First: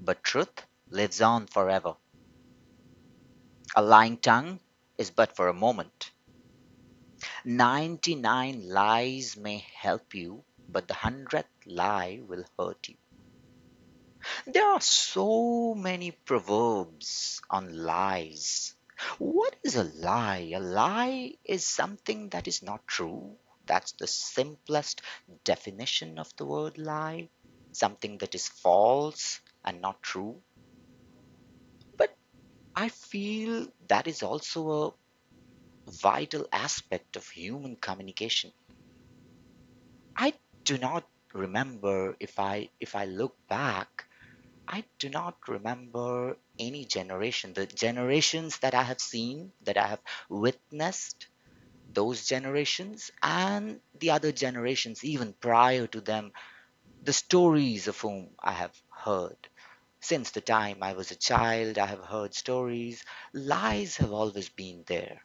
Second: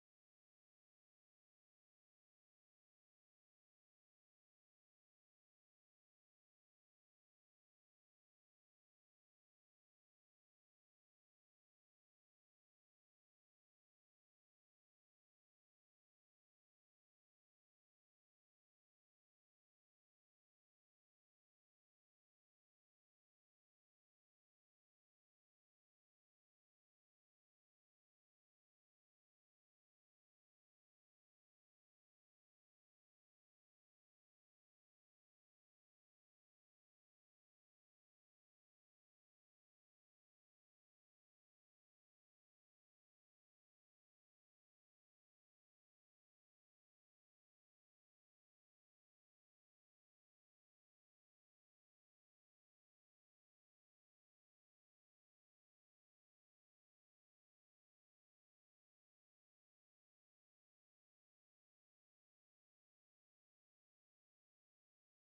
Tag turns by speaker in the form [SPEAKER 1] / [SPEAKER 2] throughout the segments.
[SPEAKER 1] but truth lives on forever. A lying tongue is but for a moment. 99 lies may help you, but the hundredth lie will hurt you. There are so many proverbs on lies. What is a lie? A lie is something that is not true. That's the simplest definition of the word lie, something that is false and not true. But I feel that is also a vital aspect of human communication. I do not remember if I look back, I do not remember any generation. The generations that I have seen, that I have witnessed, those generations and the other generations even prior to them, the stories of whom I have heard. Since the time I was a child, I have heard stories. Lies have always been there.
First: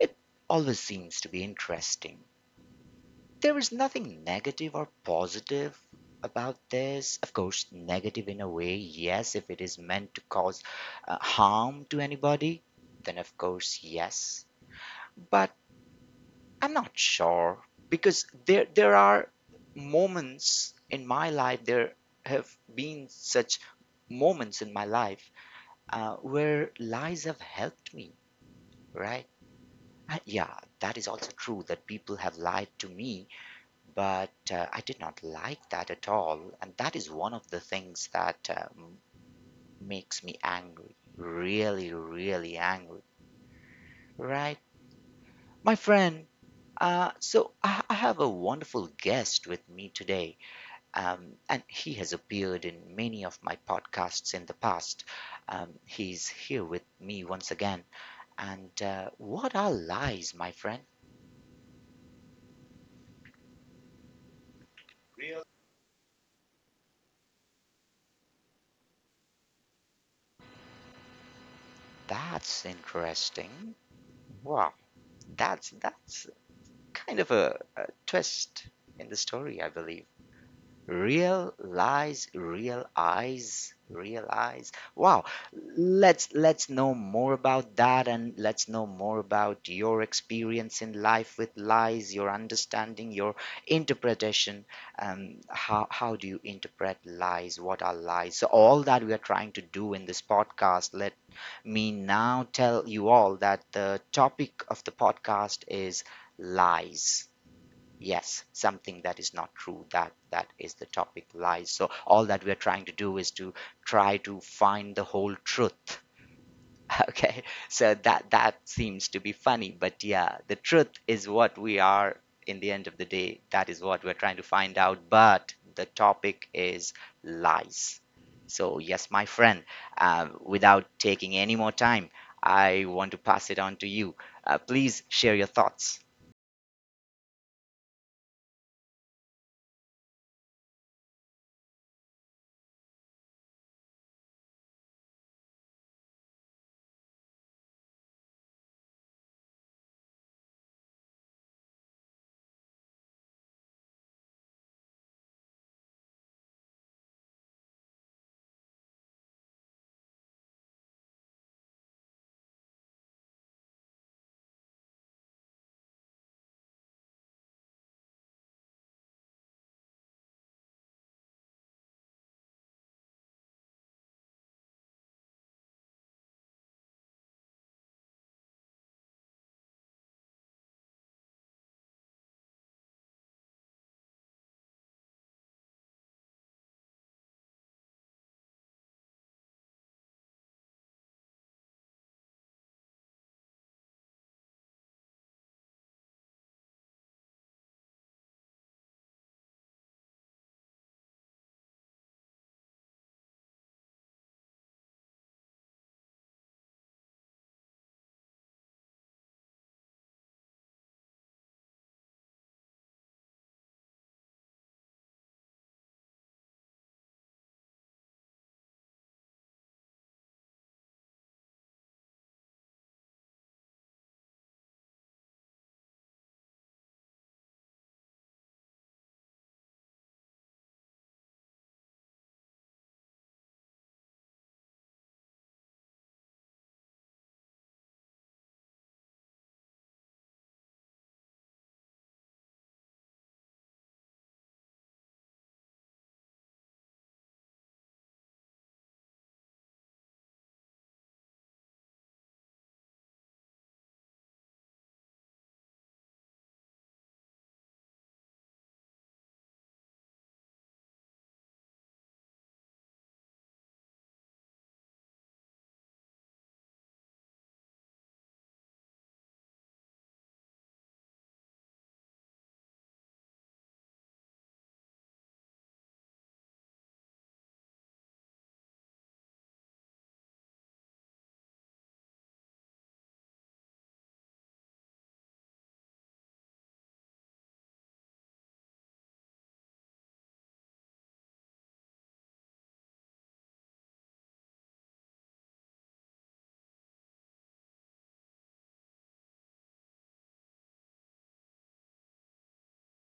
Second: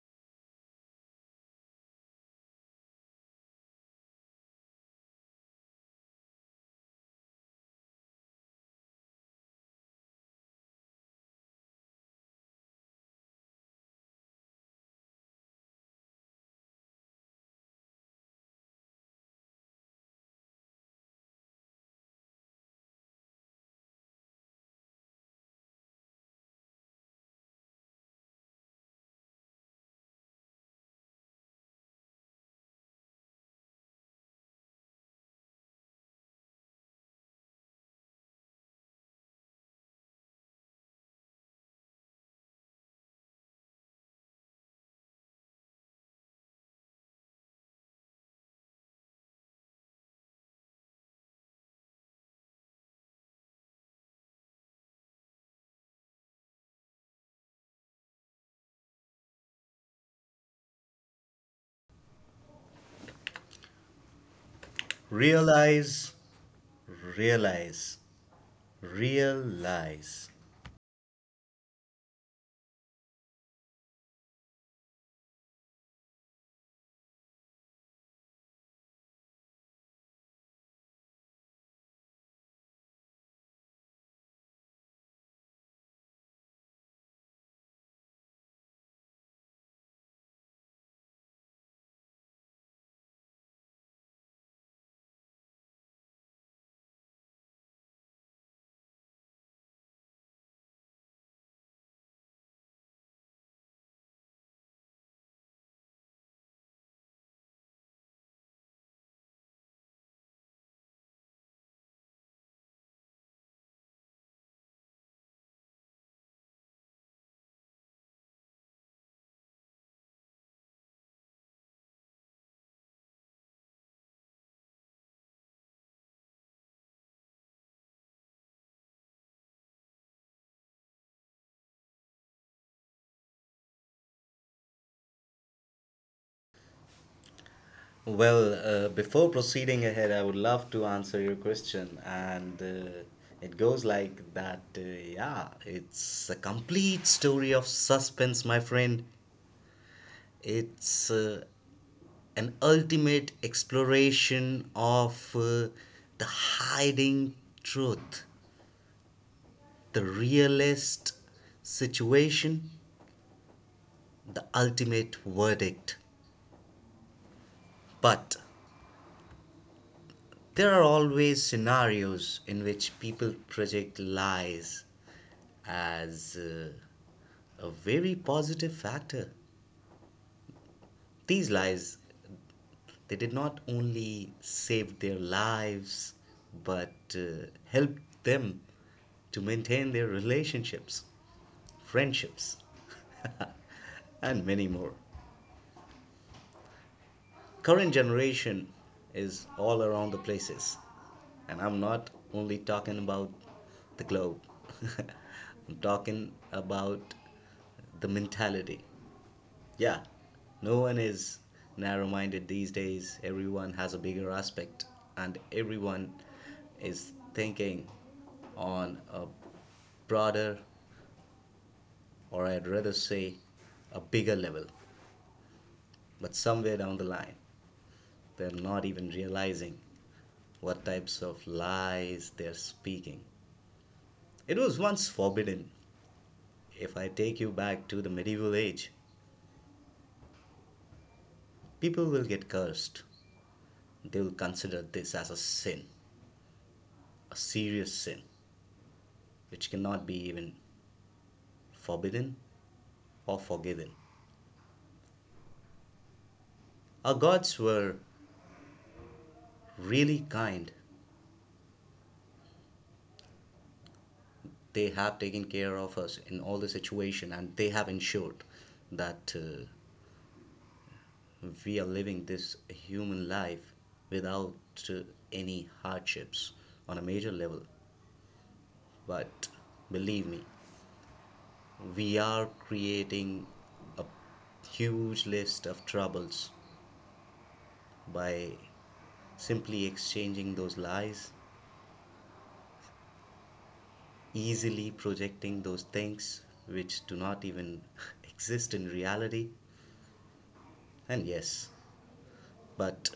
[SPEAKER 1] It always seems to be interesting. There is nothing negative or positive about this. Of course, negative in a way, yes, if it is meant to cause harm to anybody, then of course, yes. But I'm not sure because there are moments in my life, there have been such moments in my life where lies have helped me, right? Yeah, that is also true that people have lied to me. But I did not like that at all. And that is one of the things that makes me angry. Really, really angry. Right? My friend, so I have a wonderful guest with me today. And he has appeared in many of my podcasts in the past. He's here with me once again. And what are lies, my friend?
[SPEAKER 2] Realize, realize, realize.
[SPEAKER 1] That's interesting. Wow, that's kind of a twist in the story, I believe. Real lies, real eyes, real eyes. Wow. Let's know more about that, and let's know more about your experience in life with lies, your understanding, your interpretation. How do you interpret lies? What are lies? So all that we are trying to do in this podcast, let me now tell you all that the topic of the podcast is lies, yes, something that is not true. That is the topic, lies. So all that we're trying to do is to try to find the whole truth. Okay, so that seems to be funny, but yeah, the truth is what we are in the end of the day. That is what we're trying to find out, but the topic is lies. So yes, my friend, without taking any more time, I want to pass it on to you. Please share your thoughts.
[SPEAKER 2] Well, before proceeding ahead, I would love to answer your question, and it goes like that. Yeah, it's a complete story of suspense, my friend. It's an ultimate exploration of the hiding truth, the realist situation, the ultimate verdict. But there are always scenarios in which people project lies as a very positive factor. These lies, they did not only save their lives, but helped them to maintain their relationships, friendships, and many more. Current generation is all around the places, and I'm not only talking about the globe. I'm talking about the mentality. Yeah, no one is narrow-minded these days. Everyone has a bigger aspect, and everyone is thinking on a broader, or I'd rather say, a bigger level. But somewhere down the line, they're not even realizing what types of lies they're speaking. It was once forbidden. If I take you back to the medieval age, people will get cursed. They will consider this as a sin, a serious sin, which cannot be even forbidden or forgiven. Our gods were really kind. They have taken care of us in all the situation, and they have ensured that we are living this human life without any hardships on a major level. But believe me, we are creating a huge list of troubles by simply exchanging those lies, easily projecting those things which do not even exist in reality. And yes, but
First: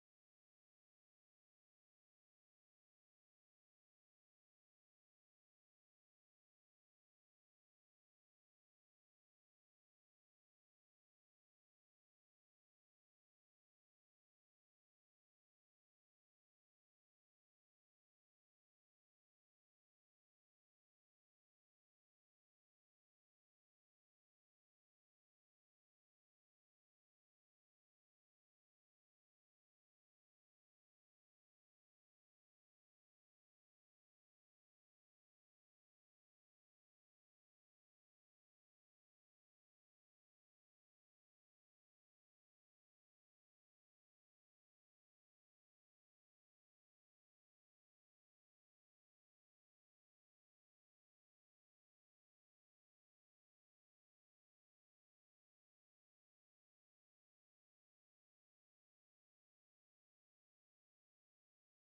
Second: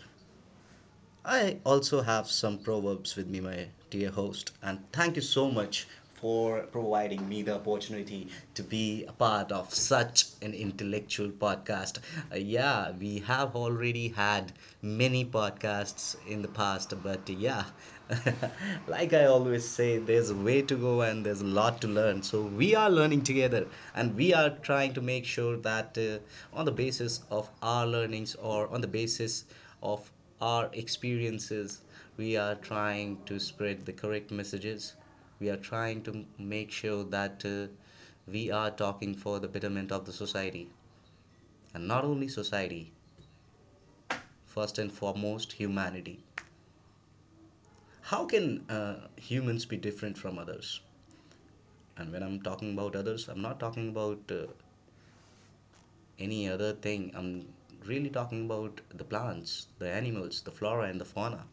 [SPEAKER 2] I also have some proverbs with me, my dear host, and thank you so much for providing me the opportunity to be a part of such an intellectual podcast. Yeah, we have already had many podcasts in the past, but yeah, like I always say, there's a way to go and there's a lot to learn. So we are learning together, and we are trying to make sure that on the basis of our learnings or on the basis of our experiences. We are trying to spread the correct messages. We are trying to make sure that we are talking for the betterment of the society. And not only society, first and foremost, humanity. How can humans be different from others? And when I'm talking about others, I'm not talking about any other thing. I'm really talking about the plants, the animals, the flora, and the fauna.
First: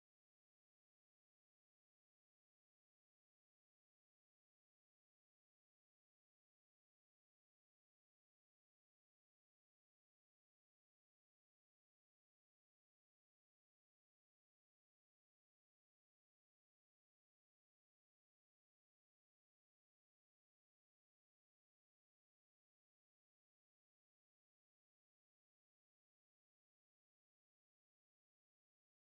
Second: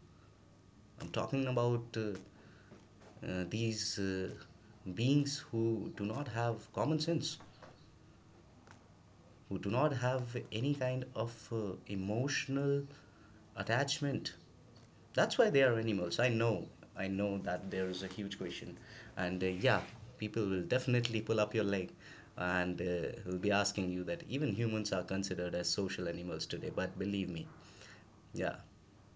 [SPEAKER 2] I'm talking about these beings who do not have common sense, who do not have any kind of emotional attachment. That's why they are animals. I know that there is a huge question, and yeah, people will definitely pull up your leg and will be asking you that even humans are considered as social animals today. But believe me, yeah,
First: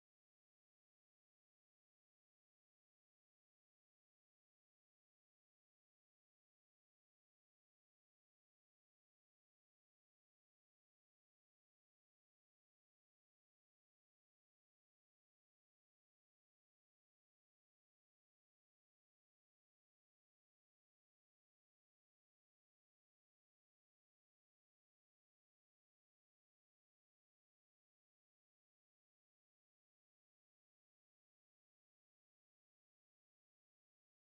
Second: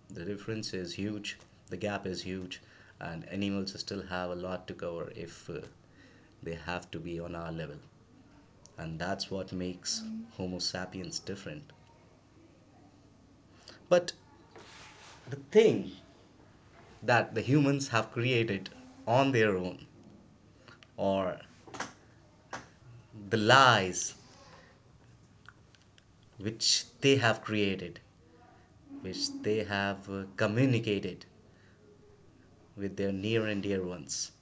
[SPEAKER 2] the difference is huge, the gap is huge, and animals still have a lot to cover if they have to be on our level. And that's what makes Homo sapiens different. But the thing that the humans have created on their own, or the lies which they have created, which they have communicated with their near and dear ones,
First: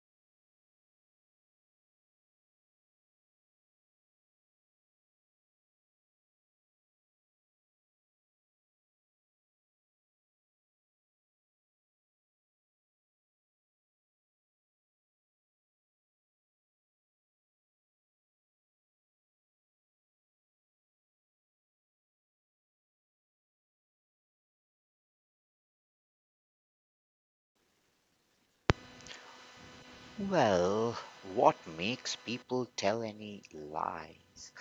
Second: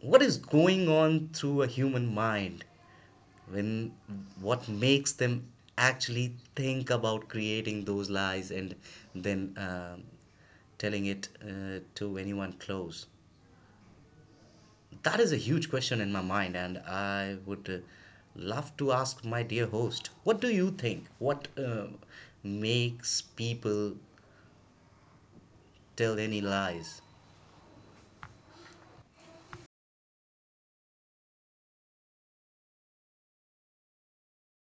[SPEAKER 2] what is going on through a human mind when what makes them actually think about creating those lies and then telling it to anyone close, that is a huge question in my mind, and I would love to ask my dear host, what do you think, what makes people tell any lies?
[SPEAKER 1] Well, what makes people tell any lies?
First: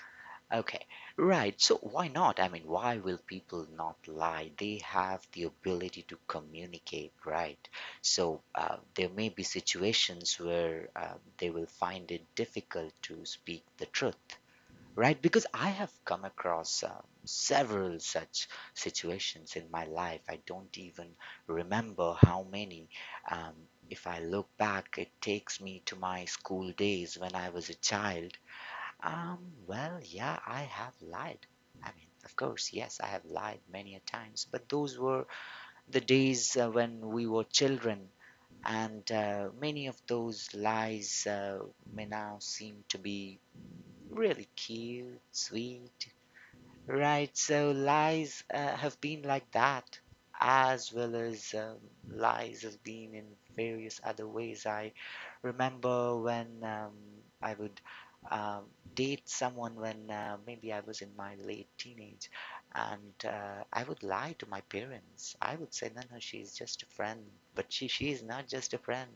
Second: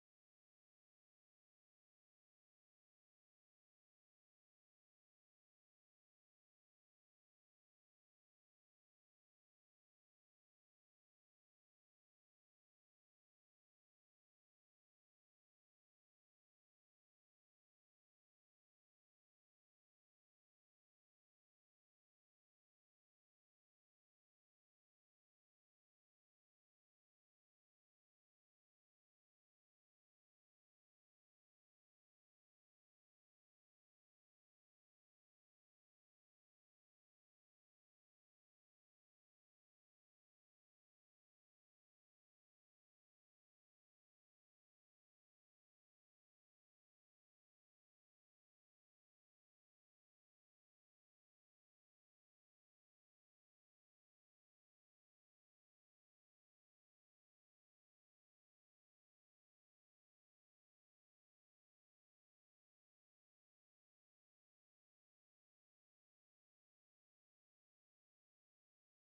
[SPEAKER 1] Okay, right. So why not? I mean, why will people not lie? They have the ability to communicate, right? So there may be situations where they will find it difficult to speak the truth, right? Because I have come across several such situations in my life. I don't even remember how many. Um, if I look back, it takes me to my school days when I was a child. Um, well, yeah, I have lied. I mean, of course, yes, I have lied many a times, but those were the days when we were children, and many of those lies may now seem to be really cute, sweet. Right, so lies have been like that, as well as lies have been in various other ways. I remember when I would um, date someone when maybe I was in my late teenage, and I would lie to my parents. I would say, no, no, she's just a friend, but she is not just a friend.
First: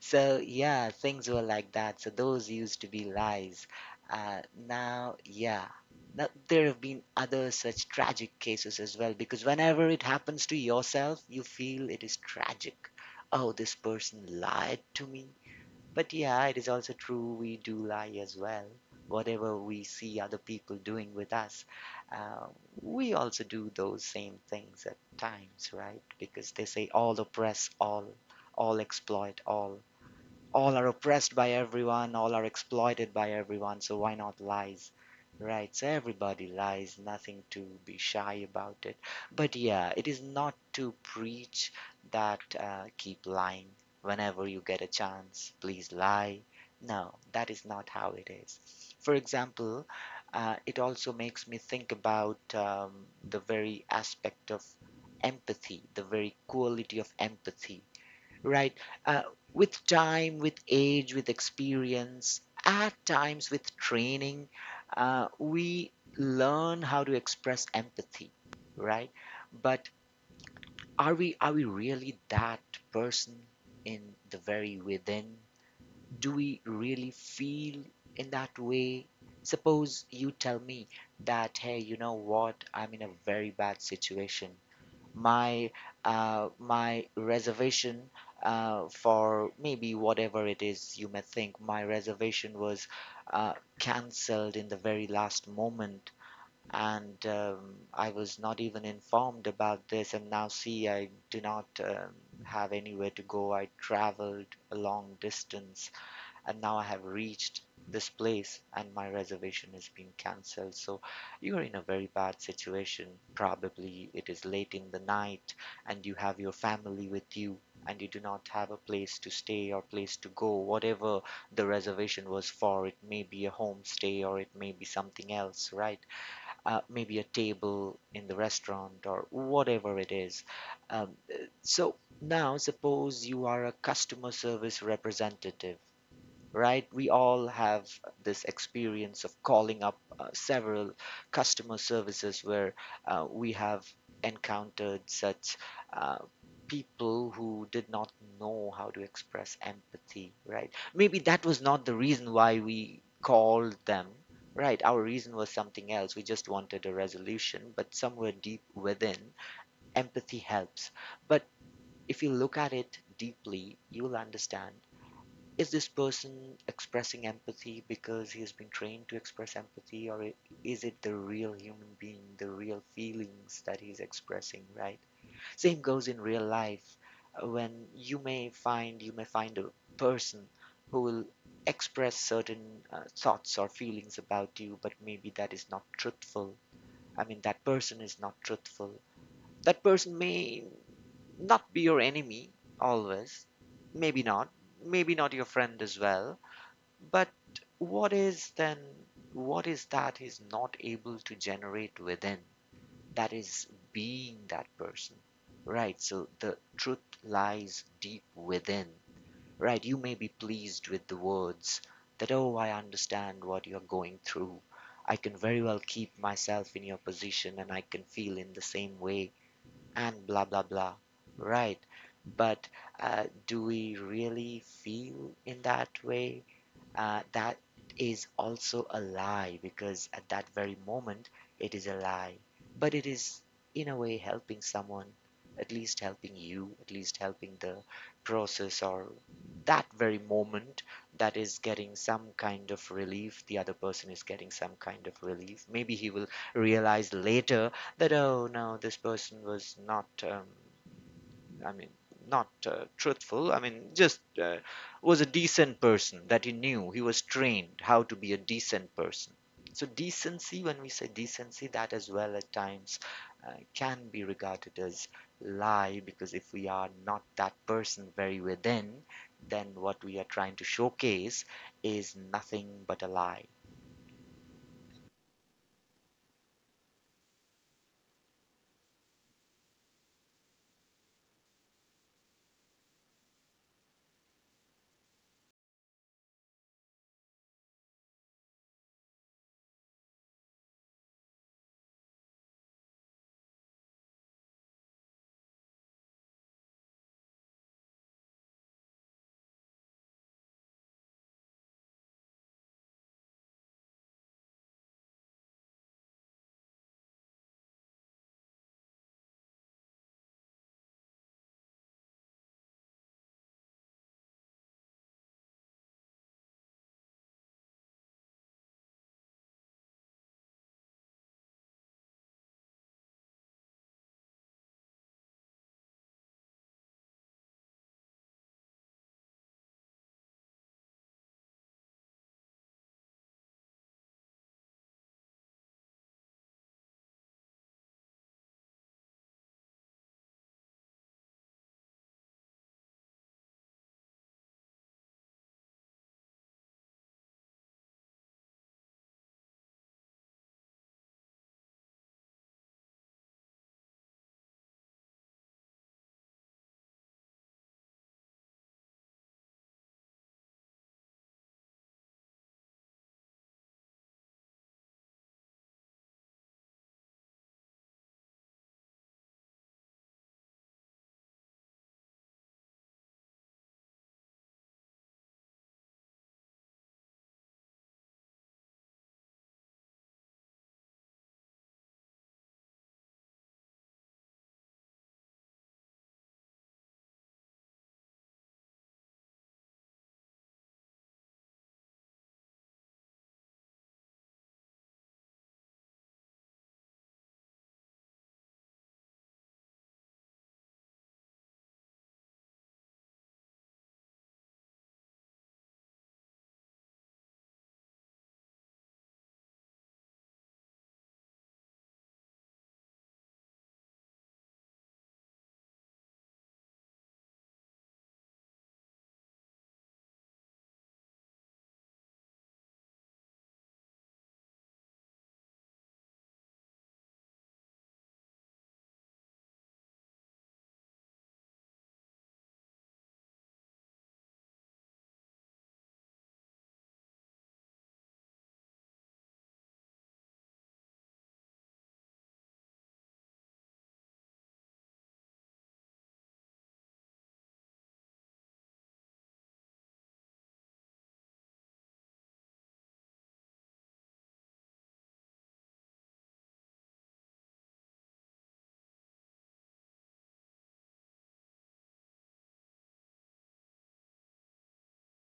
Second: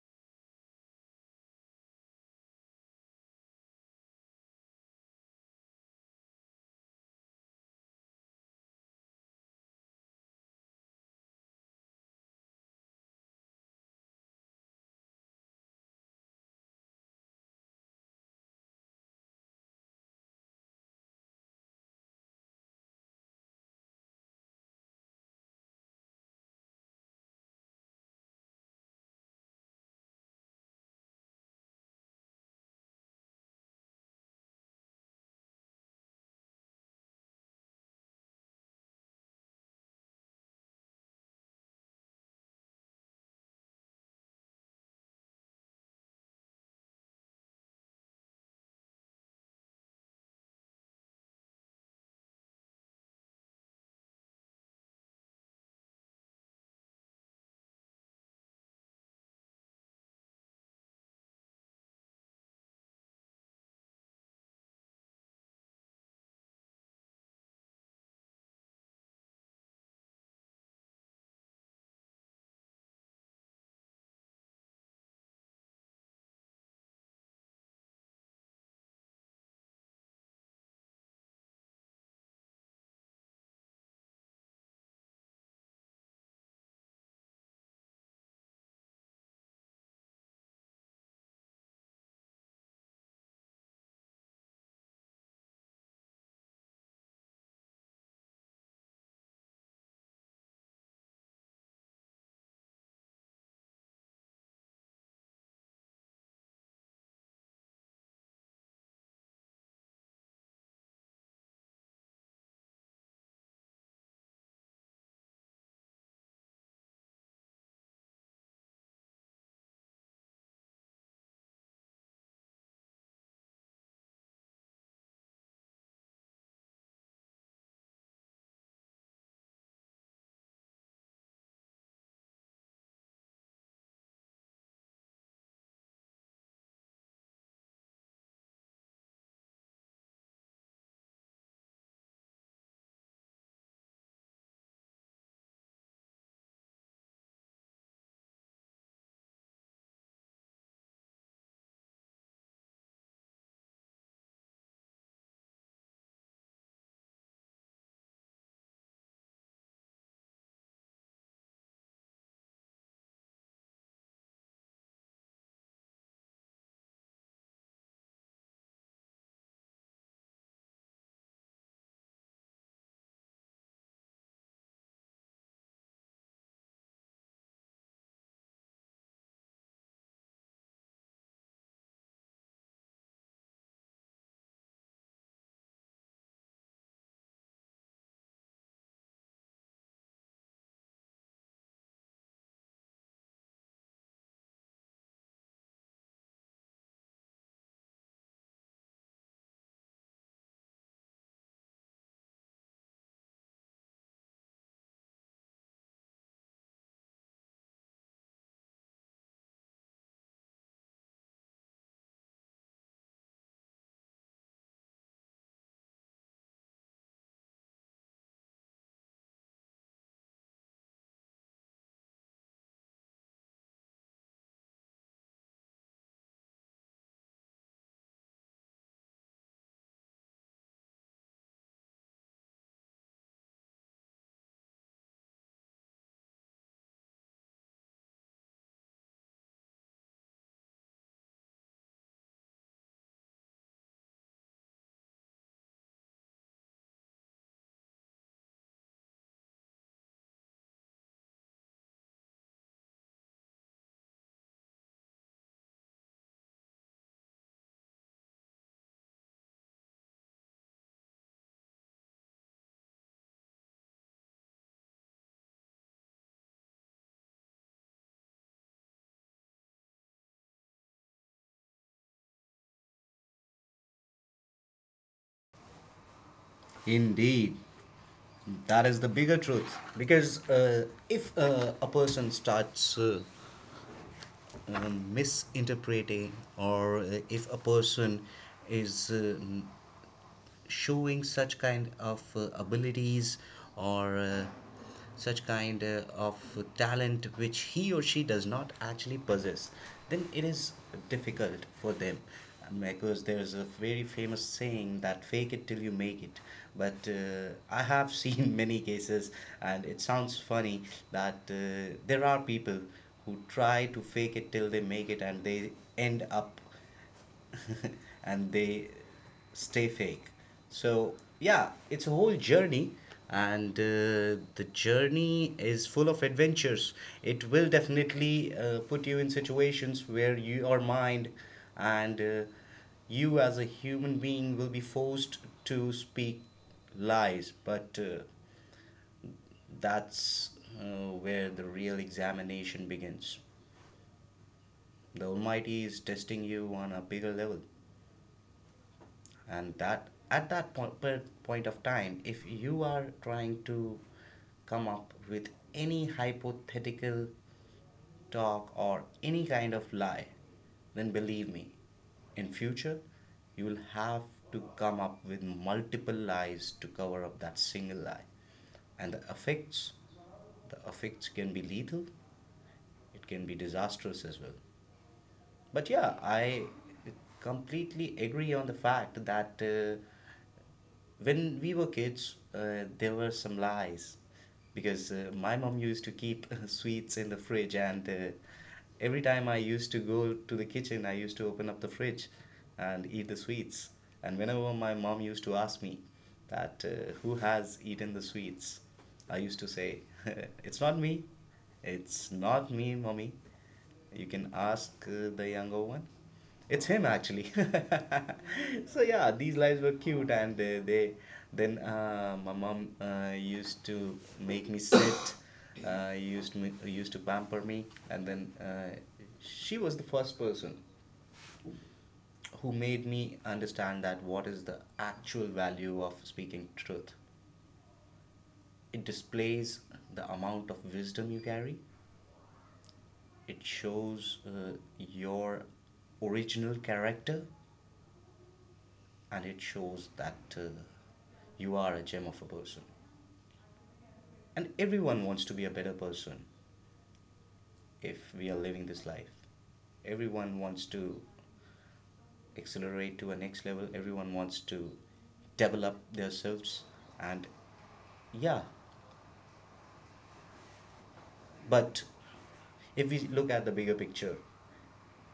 [SPEAKER 1] So, yeah, things were like that. So, those used to be lies. Uh, yeah, now, there have been other such tragic cases as well because whenever it happens to yourself, you feel it is tragic. Oh, this person lied to me. But yeah, it is also true we do lie as well. Whatever we see other people doing with us, uh, we also do those same things at times, right? Because they say all oppress all exploit all are oppressed by everyone, all are exploited by everyone, so why not lies? Right, so everybody lies, nothing to be shy about it. But yeah, it is not to preach that keep lying. Whenever you get a chance, please lie. No, that is not how it is. For example, it also makes me think about the very aspect of empathy, the very quality of empathy. Right. Uh, with time, with age, with experience, at times with training, we learn how to express empathy, right? But are we really that person in the very within? Do we really feel in that way? Suppose you tell me that, hey, you know what? I'm in a very bad situation. My uh, my reservation for maybe whatever it is, you may think my reservation was uh, cancelled in the very last moment, and I was not even informed about this, and now see, I do not have anywhere to go. I traveled a long distance and now I have reached this place and my reservation is being cancelled. So you are in a very bad situation. Probably it is late in the night, and you have your family with you, and you do not have a place to stay or place to go. Whatever the reservation was for, it may be a homestay or it may be something else, right? Maybe a table in the restaurant or whatever it is. Um, so now suppose you are a customer service representative, right? We all have this experience of calling up several customer services where we have encountered such uh, people who did not know how to express empathy, right? Maybe that was not the reason why we called them. Right, our reason was something else. We just wanted a resolution, but somewhere deep within, empathy helps. But if you look at it deeply, you'll understand, is this person expressing empathy because he has been trained to express empathy, or is it the real human being, the real feelings that he's expressing, right? Same goes in real life. When you may find a person who will express certain thoughts or feelings about you, but maybe that is not truthful. I mean, that person is not truthful. That person may not be your enemy always, maybe not, maybe not your friend as well, but what is then, what is that he's not able to generate within? That is being that person, right? So the truth lies deep within, right? You may be pleased with the words that, oh, I understand what you're going through. I can very well keep myself in your position and I can feel in the same way and blah, blah, blah, right? But do we really feel in that way? That is also a lie because at that very moment it is a lie. But it is, in a way, helping someone, at least helping you, at least helping the process or that very moment, that is getting some kind of relief. The other person is getting some kind of relief. Maybe he will realize later that, oh no, this person was not. I mean, not truthful. I mean, just was a decent person that he knew. He was trained how to be a decent person. So decency, when we say decency, that as well at times can be regarded as lie, because if we are not that person very within, then what we are trying to showcase is nothing but a lie.
[SPEAKER 2] Indeed, that is the bigger truth. Because if a person starts misinterpreting, or if a person is showing such kind of abilities or such kind of talent which he or she does not actually possess, then it is difficult for them. Because there's a very famous saying that fake it till you make it, but I have seen many cases, and it sounds funny that there are people who try to fake it till they make it and they end up and they stay fake. So, yeah, it's a whole journey, and the journey is full of adventures. It will definitely put you in situations where your mind and you as a human being will be forced to speak lies, but that's where the real examination begins. The Almighty is testing you on a bigger level. And that at that point of time, if you are trying to come up with any hypothetical talk or any kind of lie, then believe me, in future you will have to come up with multiple lies to cover up that single lie. And the effects can be lethal, it can be disastrous as well. But yeah, I completely agree on the fact that when we were kids, there were some lies, because my mom used to keep sweets in the fridge, and every time I used to go to the kitchen, I used to open up the fridge and eat the sweets. And whenever my mom used to ask me that who has eaten the sweets, I used to say, it's not me, it's not me, mommy. You can ask the younger one. It's him actually. So yeah, these lives were cute, and they then my mom used to make me sit, used to pamper me, and then she was the first person who made me understand that what is the actual value of speaking truth. It displays the amount of wisdom you carry. It shows your original character, and it shows that you are a gem of a person. And everyone wants to be a better person, if we are living this life. Everyone wants to accelerate to a next level, everyone wants to develop themselves. And yeah, but if we look at the bigger picture,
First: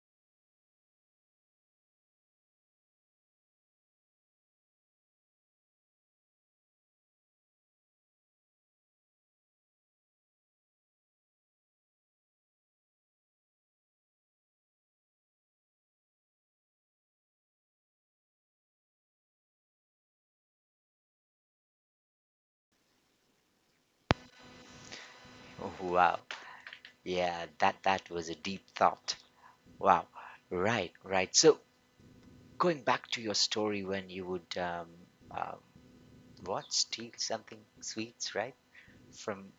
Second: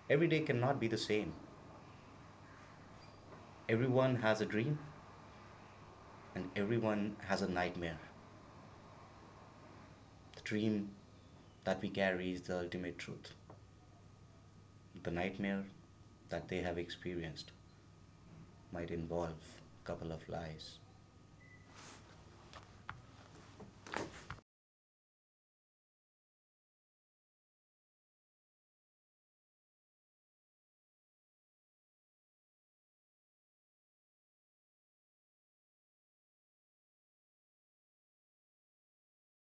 [SPEAKER 2] every day cannot be the same. Everyone has a dream and everyone has a nightmare. The dream that we carry is the ultimate truth, the nightmare that they have experienced might involve a couple of lies.
[SPEAKER 1] Oh, wow. Yeah, that was a deep thought. Wow. Right, right. So going back to your story when you would uh, what steal something, sweets, right, from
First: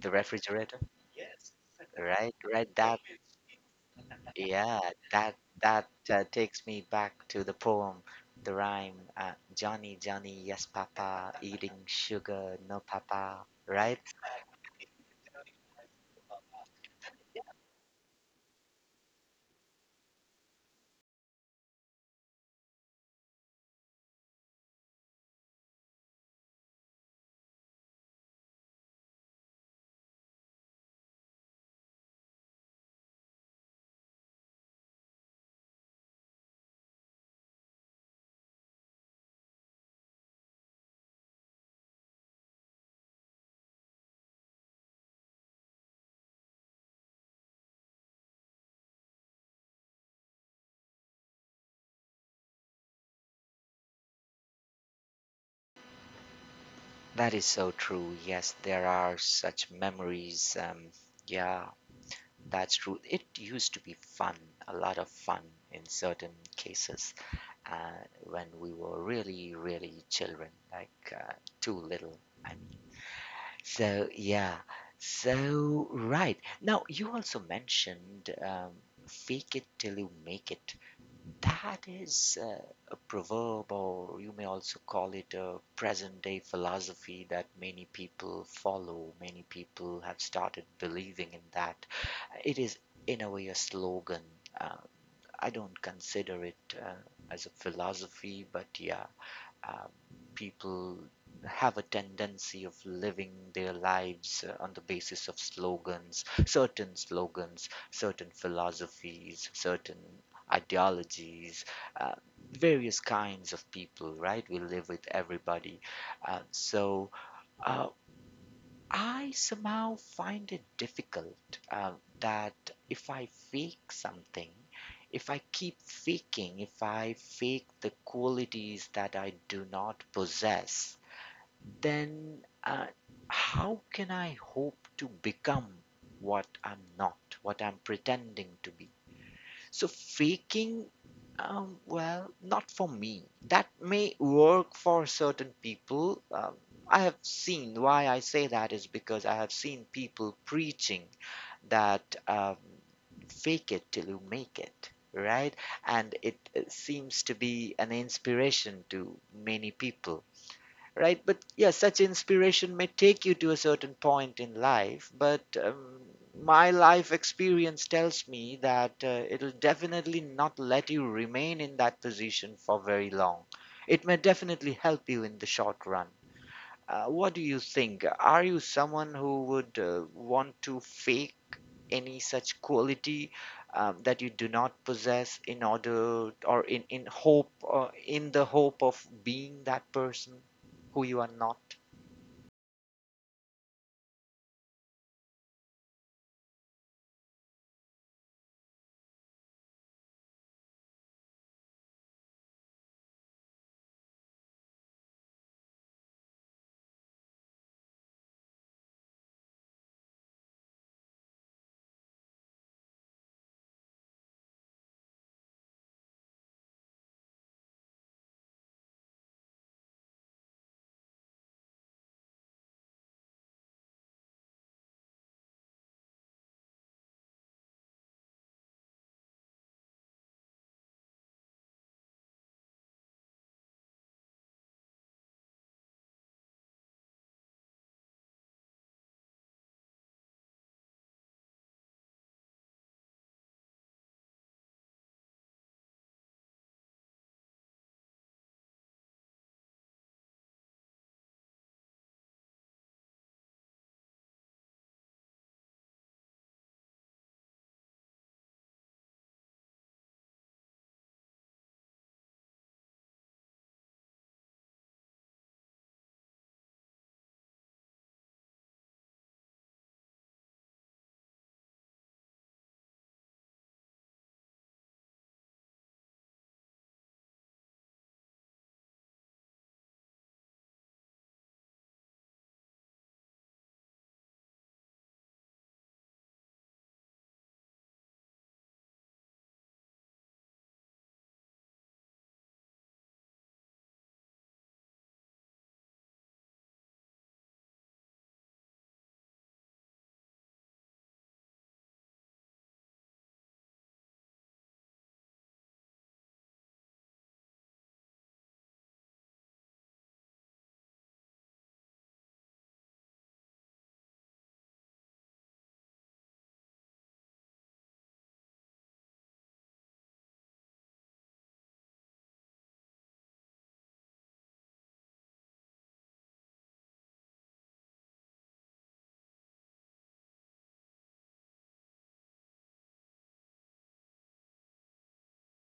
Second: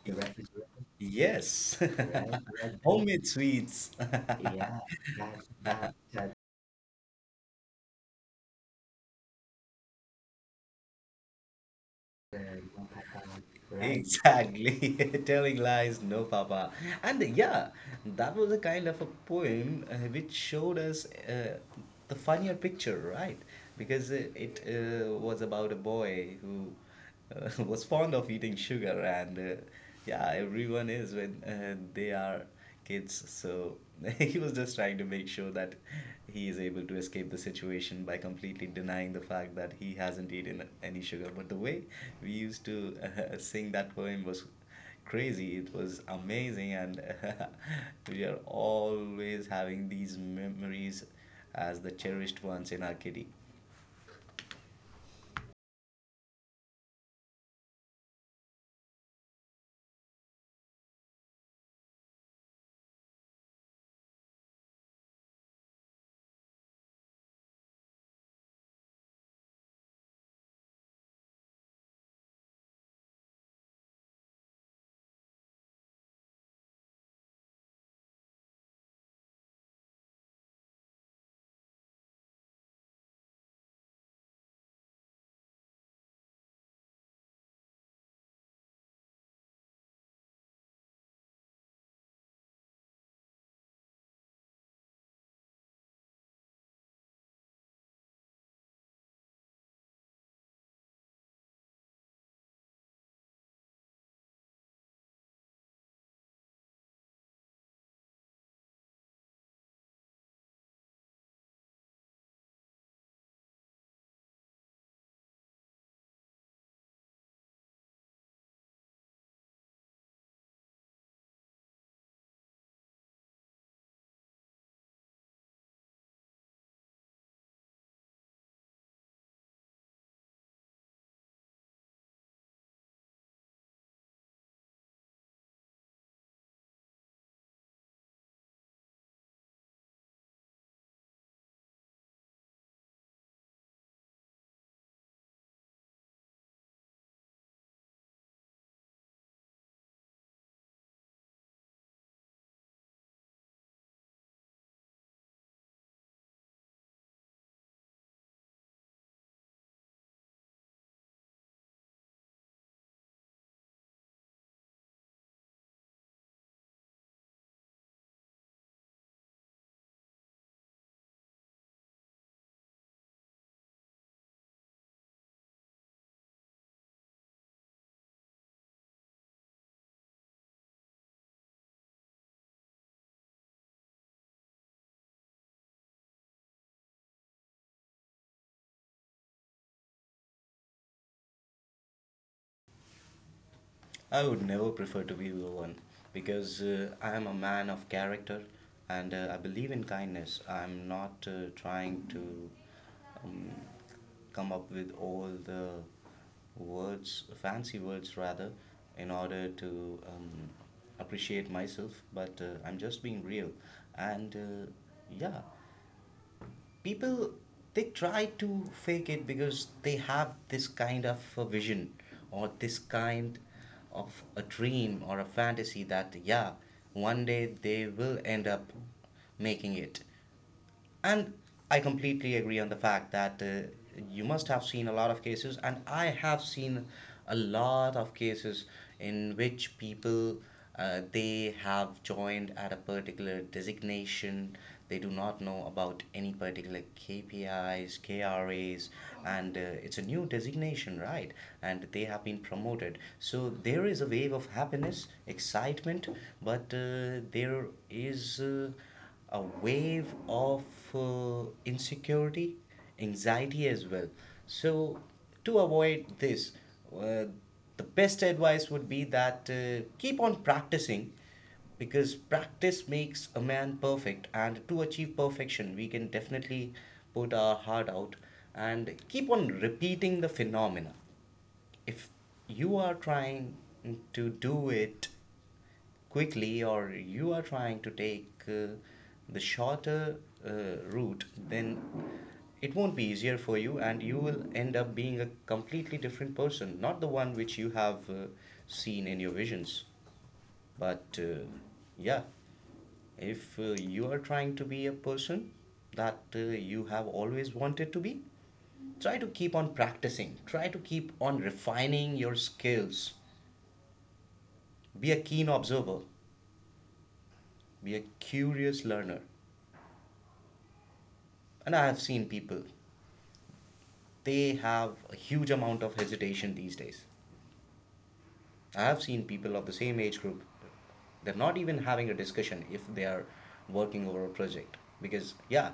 [SPEAKER 1] the
[SPEAKER 2] Refrigerator.
[SPEAKER 1] refrigerator,
[SPEAKER 2] Yes, right,
[SPEAKER 1] right? Right. That
[SPEAKER 2] homemade sweets. Yeah,
[SPEAKER 1] yeah. That
[SPEAKER 2] that
[SPEAKER 1] that
[SPEAKER 2] that that
[SPEAKER 1] takes me back to the poem, the rhyme. Johnny, Johnny, yes, Papa, eating
[SPEAKER 2] uh,
[SPEAKER 1] sugar,
[SPEAKER 2] no
[SPEAKER 1] no,
[SPEAKER 2] papa,
[SPEAKER 1] Papa.
[SPEAKER 2] right?
[SPEAKER 1] Right.
[SPEAKER 2] Exactly. Telling lies, no papa. And yeah, that was a kind of a poem which showed us the funnier picture, right? Because it was about a boy who was fond of eating sugar, and yeah, everyone is when they are kids. So he was just trying to make sure that he is able to escape the situation by completely denying the fact that he hasn't eaten any sugar. But the way we used to sing that poem was crazy. It was amazing, and we are always having these memories as the cherished ones in our kitty.
[SPEAKER 1] That is so true. Yes, there are such memories. Yeah, that's true. It used to be fun, a lot of fun in certain cases. When we were really, really children, like too little, I mean. So, yeah. So, right. Now, you also mentioned fake it till you make it. That is a proverb, or you may also call it a present day philosophy that many people follow. Many people have started believing in that. It is, in a way, a slogan. Um, I don't consider it uh, as a philosophy, but yeah, uh, people have a tendency of living their lives on the basis of slogans, certain philosophies, certain ideologies, uh, various kinds of people, right? We live with everybody. Uh, so, uh, I somehow find it difficult that if I fake something, if I keep faking, if I fake the qualities that I do not possess, then uh, how can I hope to become what I'm not, what I'm pretending to be? So faking, well, not for me. That may work for certain people. I have seen why I say that is because I have seen people preaching that fake it till you make it, right? And it seems to be an inspiration to many people, right? But yes, such inspiration may take you to a certain point in life, but my life experience tells me that it'll definitely not let you remain in that position for very long. It may definitely help you in the short run. What do you think? Are you someone who would want to fake any such quality that you do not possess in order or in hope in the hope of being that person who you are not?
[SPEAKER 2] I would never prefer to be the one, because I am a man of character, and I believe in kindness. I'm not trying to um, come up with all the words, fancy words rather, in order to appreciate myself, but I'm just being real. And yeah, people, they try to fake it because they have this kind of a vision or this kind of a dream or a fantasy that yeah, one day they will end up making it. And I completely agree on the fact that you must have seen a lot of cases, and I have seen a lot of cases in which people they have joined at a particular designation. They do not know about any particular KPIs, KRAs, and it's a new designation, right? And they have been promoted. So there is a wave of happiness, excitement, but there is. A wave of insecurity, anxiety as well. So, to avoid this, uh, the best advice would be that keep on practicing, because practice makes a man perfect, and to achieve perfection we can definitely put our heart out and keep on repeating the phenomena. If you are trying to do it quickly, or you are trying to take the shorter uh, route, then it won't be easier for you, and you will end up being a completely different person, not the one which you have seen in your visions. But yeah, if you are trying to be a person that you have always wanted to be, try to keep on practicing, try to keep on refining your skills, be a keen observer, be a curious learner. And I have seen people, they have a huge amount of hesitation these days. I have seen people of the same age group, they're not even having a discussion if they are working over a project, because, yeah,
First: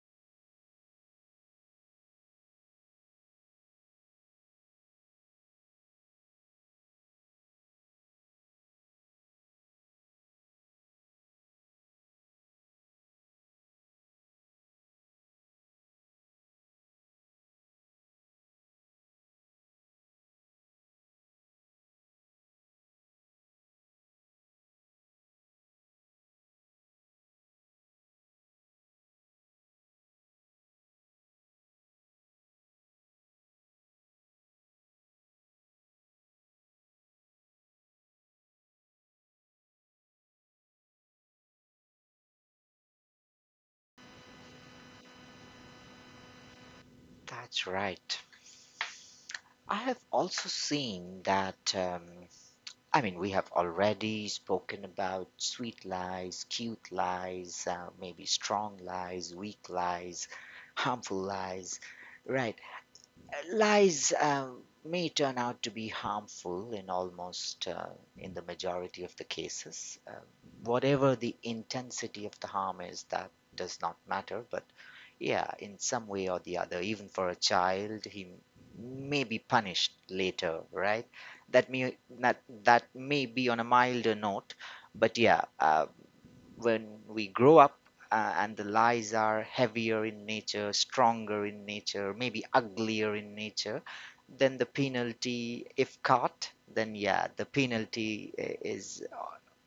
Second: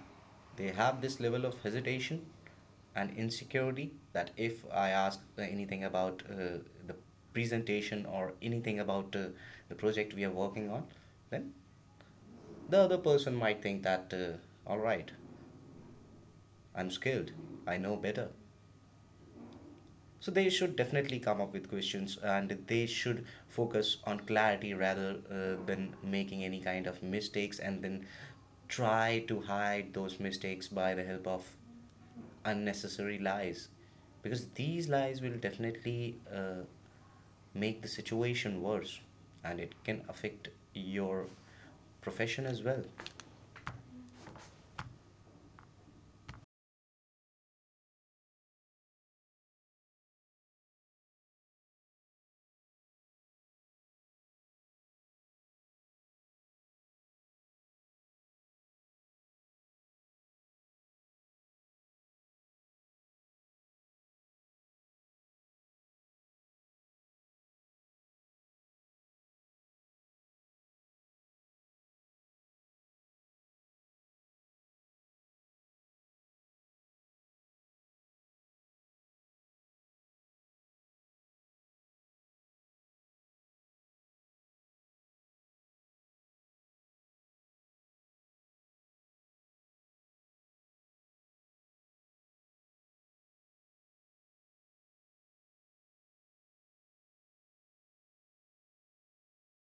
[SPEAKER 2] they have this level of hesitation and insecurity that if I ask anything about the presentation or anything about the project we are working on, then the other person might think that, all right, I'm skilled, I know better. So they should definitely come up with questions, and they should focus on clarity rather than making any kind of mistakes and then try to hide those mistakes by the help of unnecessary lies, because these lies will definitely make the situation worse, and it can affect your profession as well.
[SPEAKER 1] That's right. I have also seen that, I mean, we have already spoken about sweet lies, cute lies, maybe strong lies, weak lies, harmful lies, right? Lies may turn out to be harmful in almost in the majority of the cases. Whatever the intensity of the harm is, that does not matter. But yeah, in some way or the other, even for a child, he may be punished later, right? That may be on a milder note, but yeah, when we grow up and the lies are heavier in nature, stronger in nature, maybe uglier in nature, then the penalty, if caught, then yeah, the penalty is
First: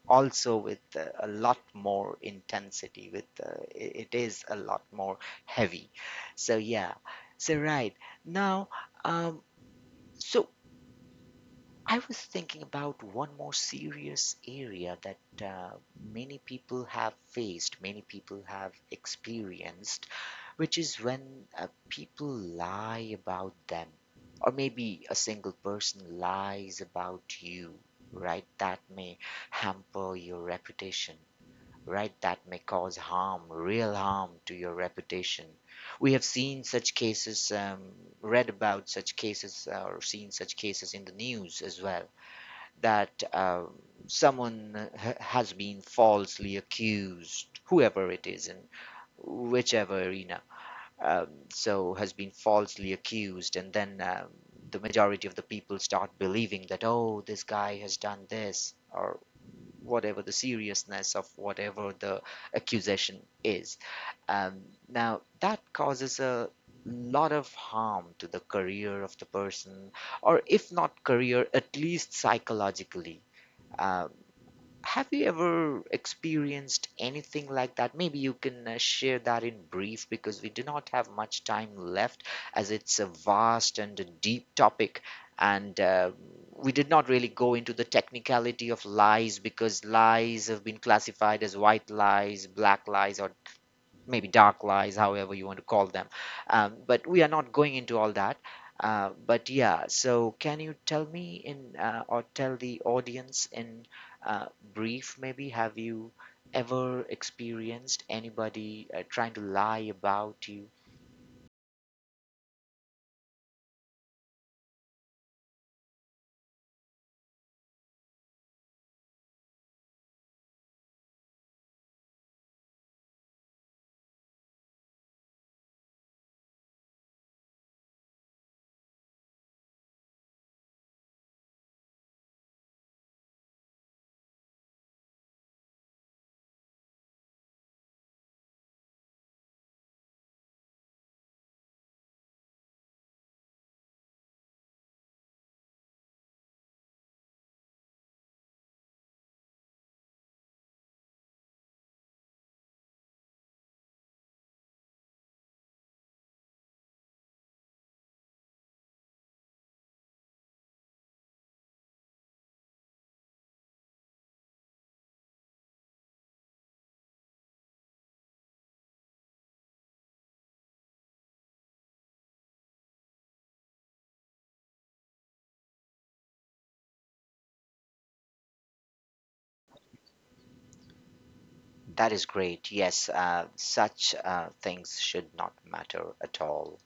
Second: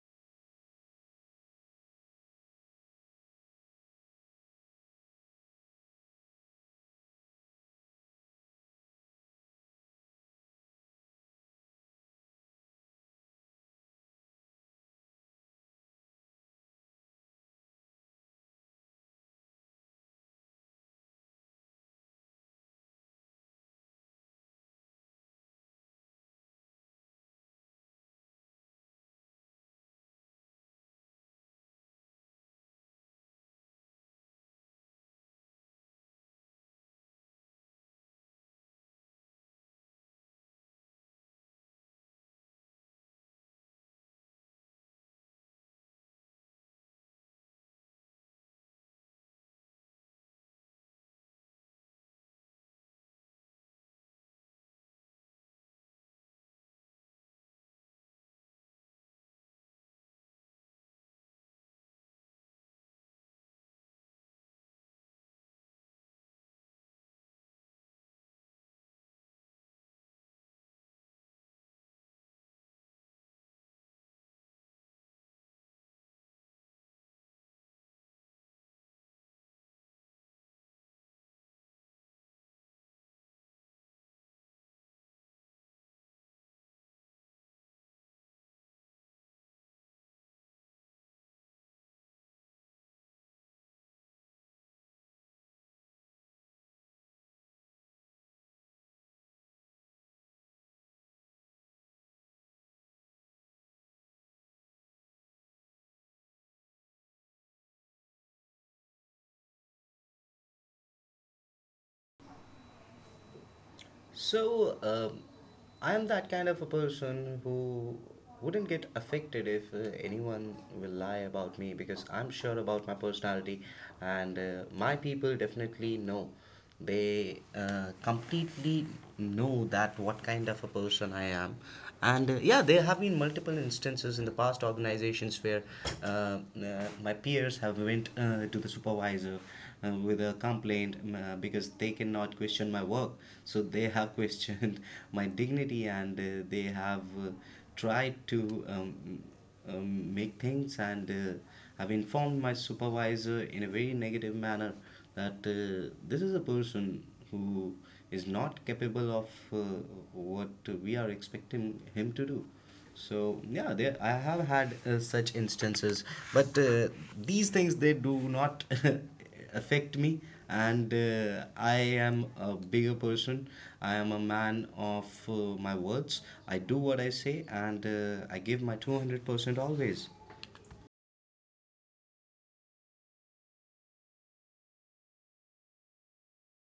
[SPEAKER 1] also with a lot more intensity, with it is a lot more heavy. So yeah, so right now, um, so I was thinking about one more serious area that many people have faced, many people have experienced, which is when people lie about them, or maybe a single person lies about you, right? That may hamper your reputation, right? That may cause harm, real harm to your reputation. We have seen such cases, read about such cases, or seen such cases in the news as well that someone has been falsely accused, whoever it is in whichever arena, so has been falsely accused, and then the majority of the people start believing that, oh, this guy has done this, or whatever the seriousness of whatever the accusation is. Um, Now, that causes a lot of harm to the career of the person, or if not career, at least psychologically, uh, have you ever experienced anything like that? Maybe you can share that in brief because we do not have much time left as it's a vast and a deep topic. And we did not really go into the technicality of lies because lies have been classified as white lies, black lies, or maybe dark lies, however you want to call them. But we are not going into all that. But yeah, so can you tell me in or tell the audience in uh, brief, maybe, have you ever experienced anybody trying to lie about you?
[SPEAKER 2] So, I'm that kind of a person who wouldn't get affected if anyone will lie about me, because I'm sure about my personality, and my people definitely know. They completely know that what kind of a person I am, and yeah, there have been multiple instances in the past organizations where my peers have went to the supervisor with a complaint, because they cannot question my work. So they have questioned my dignity, and they have tried to make things, and I've informed my supervisor in a very negative manner that this is a person who is not capable of what we are expecting him to do. So yeah, there I have had such instances, but these things, they do not affect me, and I am a bigger person, I am a man of my words. I do what I say, and I give my 200% always.
[SPEAKER 1] That is great. Yes, such things should not matter at all,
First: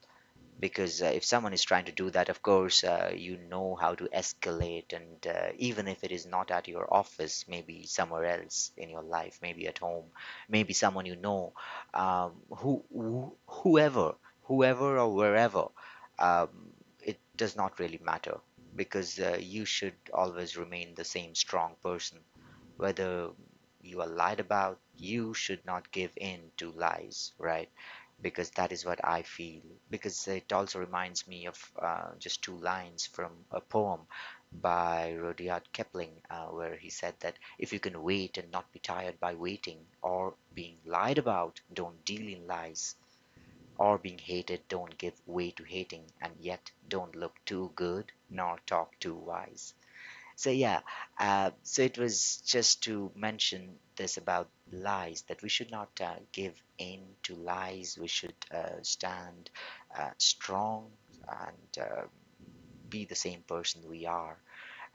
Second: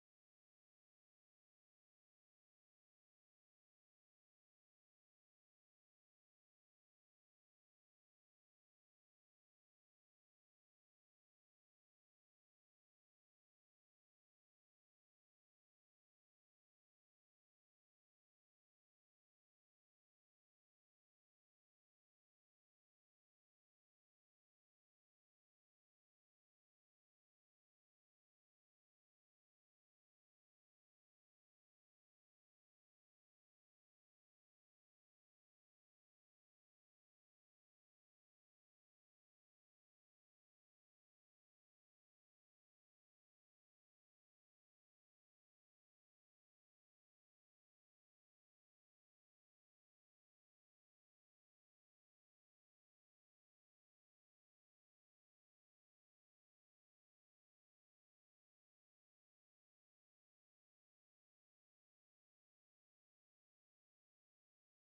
[SPEAKER 1] because if someone is trying to do that, of course you know how to escalate, and even if it is not at your office, maybe somewhere else in your life, maybe at home, maybe someone you know, um, who, whoever, whoever or wherever, um, it does not really matter because you should always remain the same strong person, whether you are lied about. You should not give in to lies, right? Because that is what I feel. Because it also reminds me of just two lines from a poem by Rudyard Kipling, where he said that if you can wait and not be tired by waiting, or being lied about, don't deal in lies. Or being hated, don't give way to hating, and yet don't look too good nor talk too wise. So yeah, so it was just to mention this about lies that we should not give in to lies. We should stand strong and be the same person we are.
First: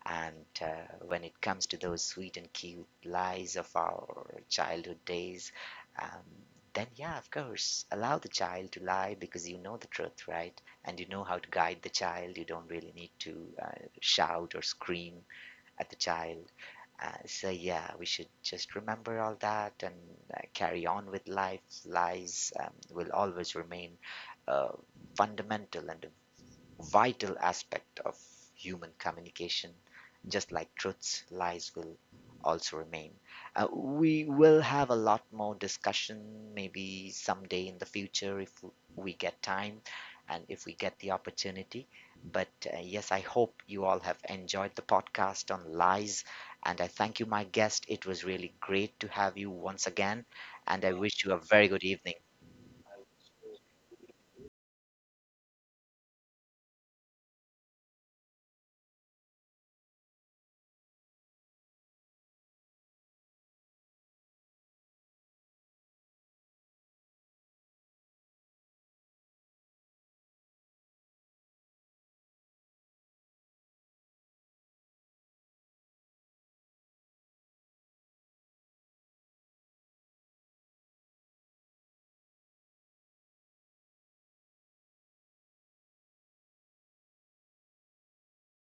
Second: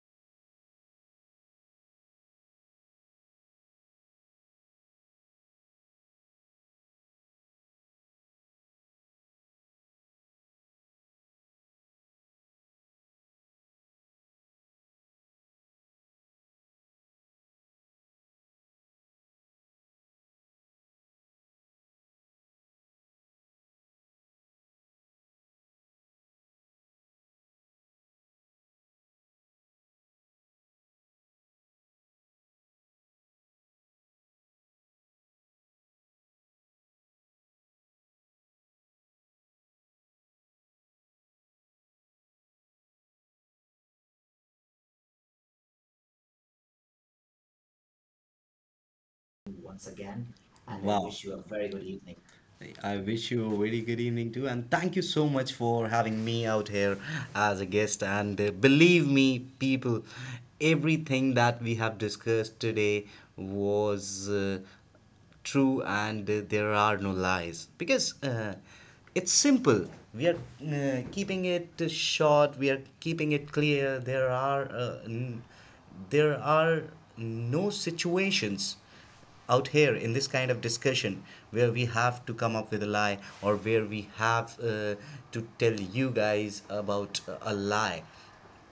[SPEAKER 1] And when it comes to those sweet and cute lies of our childhood days, um, then yeah, of course, allow the child to lie because you know the truth, right? And you know how to guide the child. You don't really need to shout or scream at the child. So yeah, we should just remember all that and carry on with life. Lies will always remain a fundamental and a vital aspect of human communication. Just like truths, lies will also remain. We will have a lot more discussion maybe someday in the future if we get time and if we get the opportunity. But yes, I hope you all have enjoyed the podcast on lies. And I thank you, my guest. It was really great to have you
[SPEAKER 2] Once
[SPEAKER 1] once again.
[SPEAKER 2] again, and
[SPEAKER 1] And
[SPEAKER 2] I
[SPEAKER 1] I
[SPEAKER 2] Wow.
[SPEAKER 1] wish
[SPEAKER 2] wish
[SPEAKER 1] you
[SPEAKER 2] you
[SPEAKER 1] a
[SPEAKER 2] a
[SPEAKER 1] very
[SPEAKER 2] very good
[SPEAKER 1] good evening.
[SPEAKER 2] evening. I wish you a very good evening too, and thank you so much for having me out here as a guest. And believe me, people, everything that we have discussed today was true, and there are no lies, because it's simple. We are keeping it short. We are keeping it clear. There are there are no situations out here in this kind of discussion where we have to come up with a lie, or where we have to tell you guys about a lie.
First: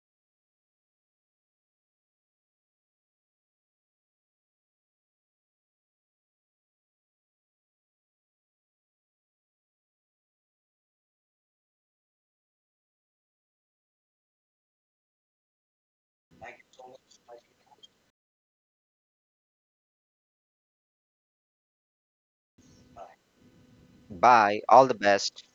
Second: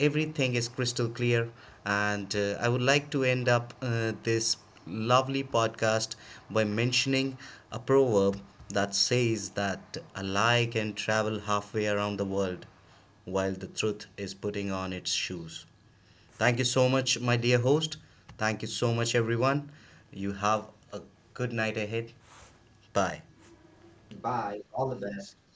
[SPEAKER 2] Everything is crystal clear, and I would like to end up this lovely podcast by mentioning a proverb that says that a lie can travel halfway around the world while the truth is putting on its shoes. Thank you so much, my dear host. Thank you so much, everyone. You have a good night ahead. Bye. Bye.
[SPEAKER 1] Bye. All
[SPEAKER 2] All the
[SPEAKER 1] the
[SPEAKER 2] best.
[SPEAKER 1] best.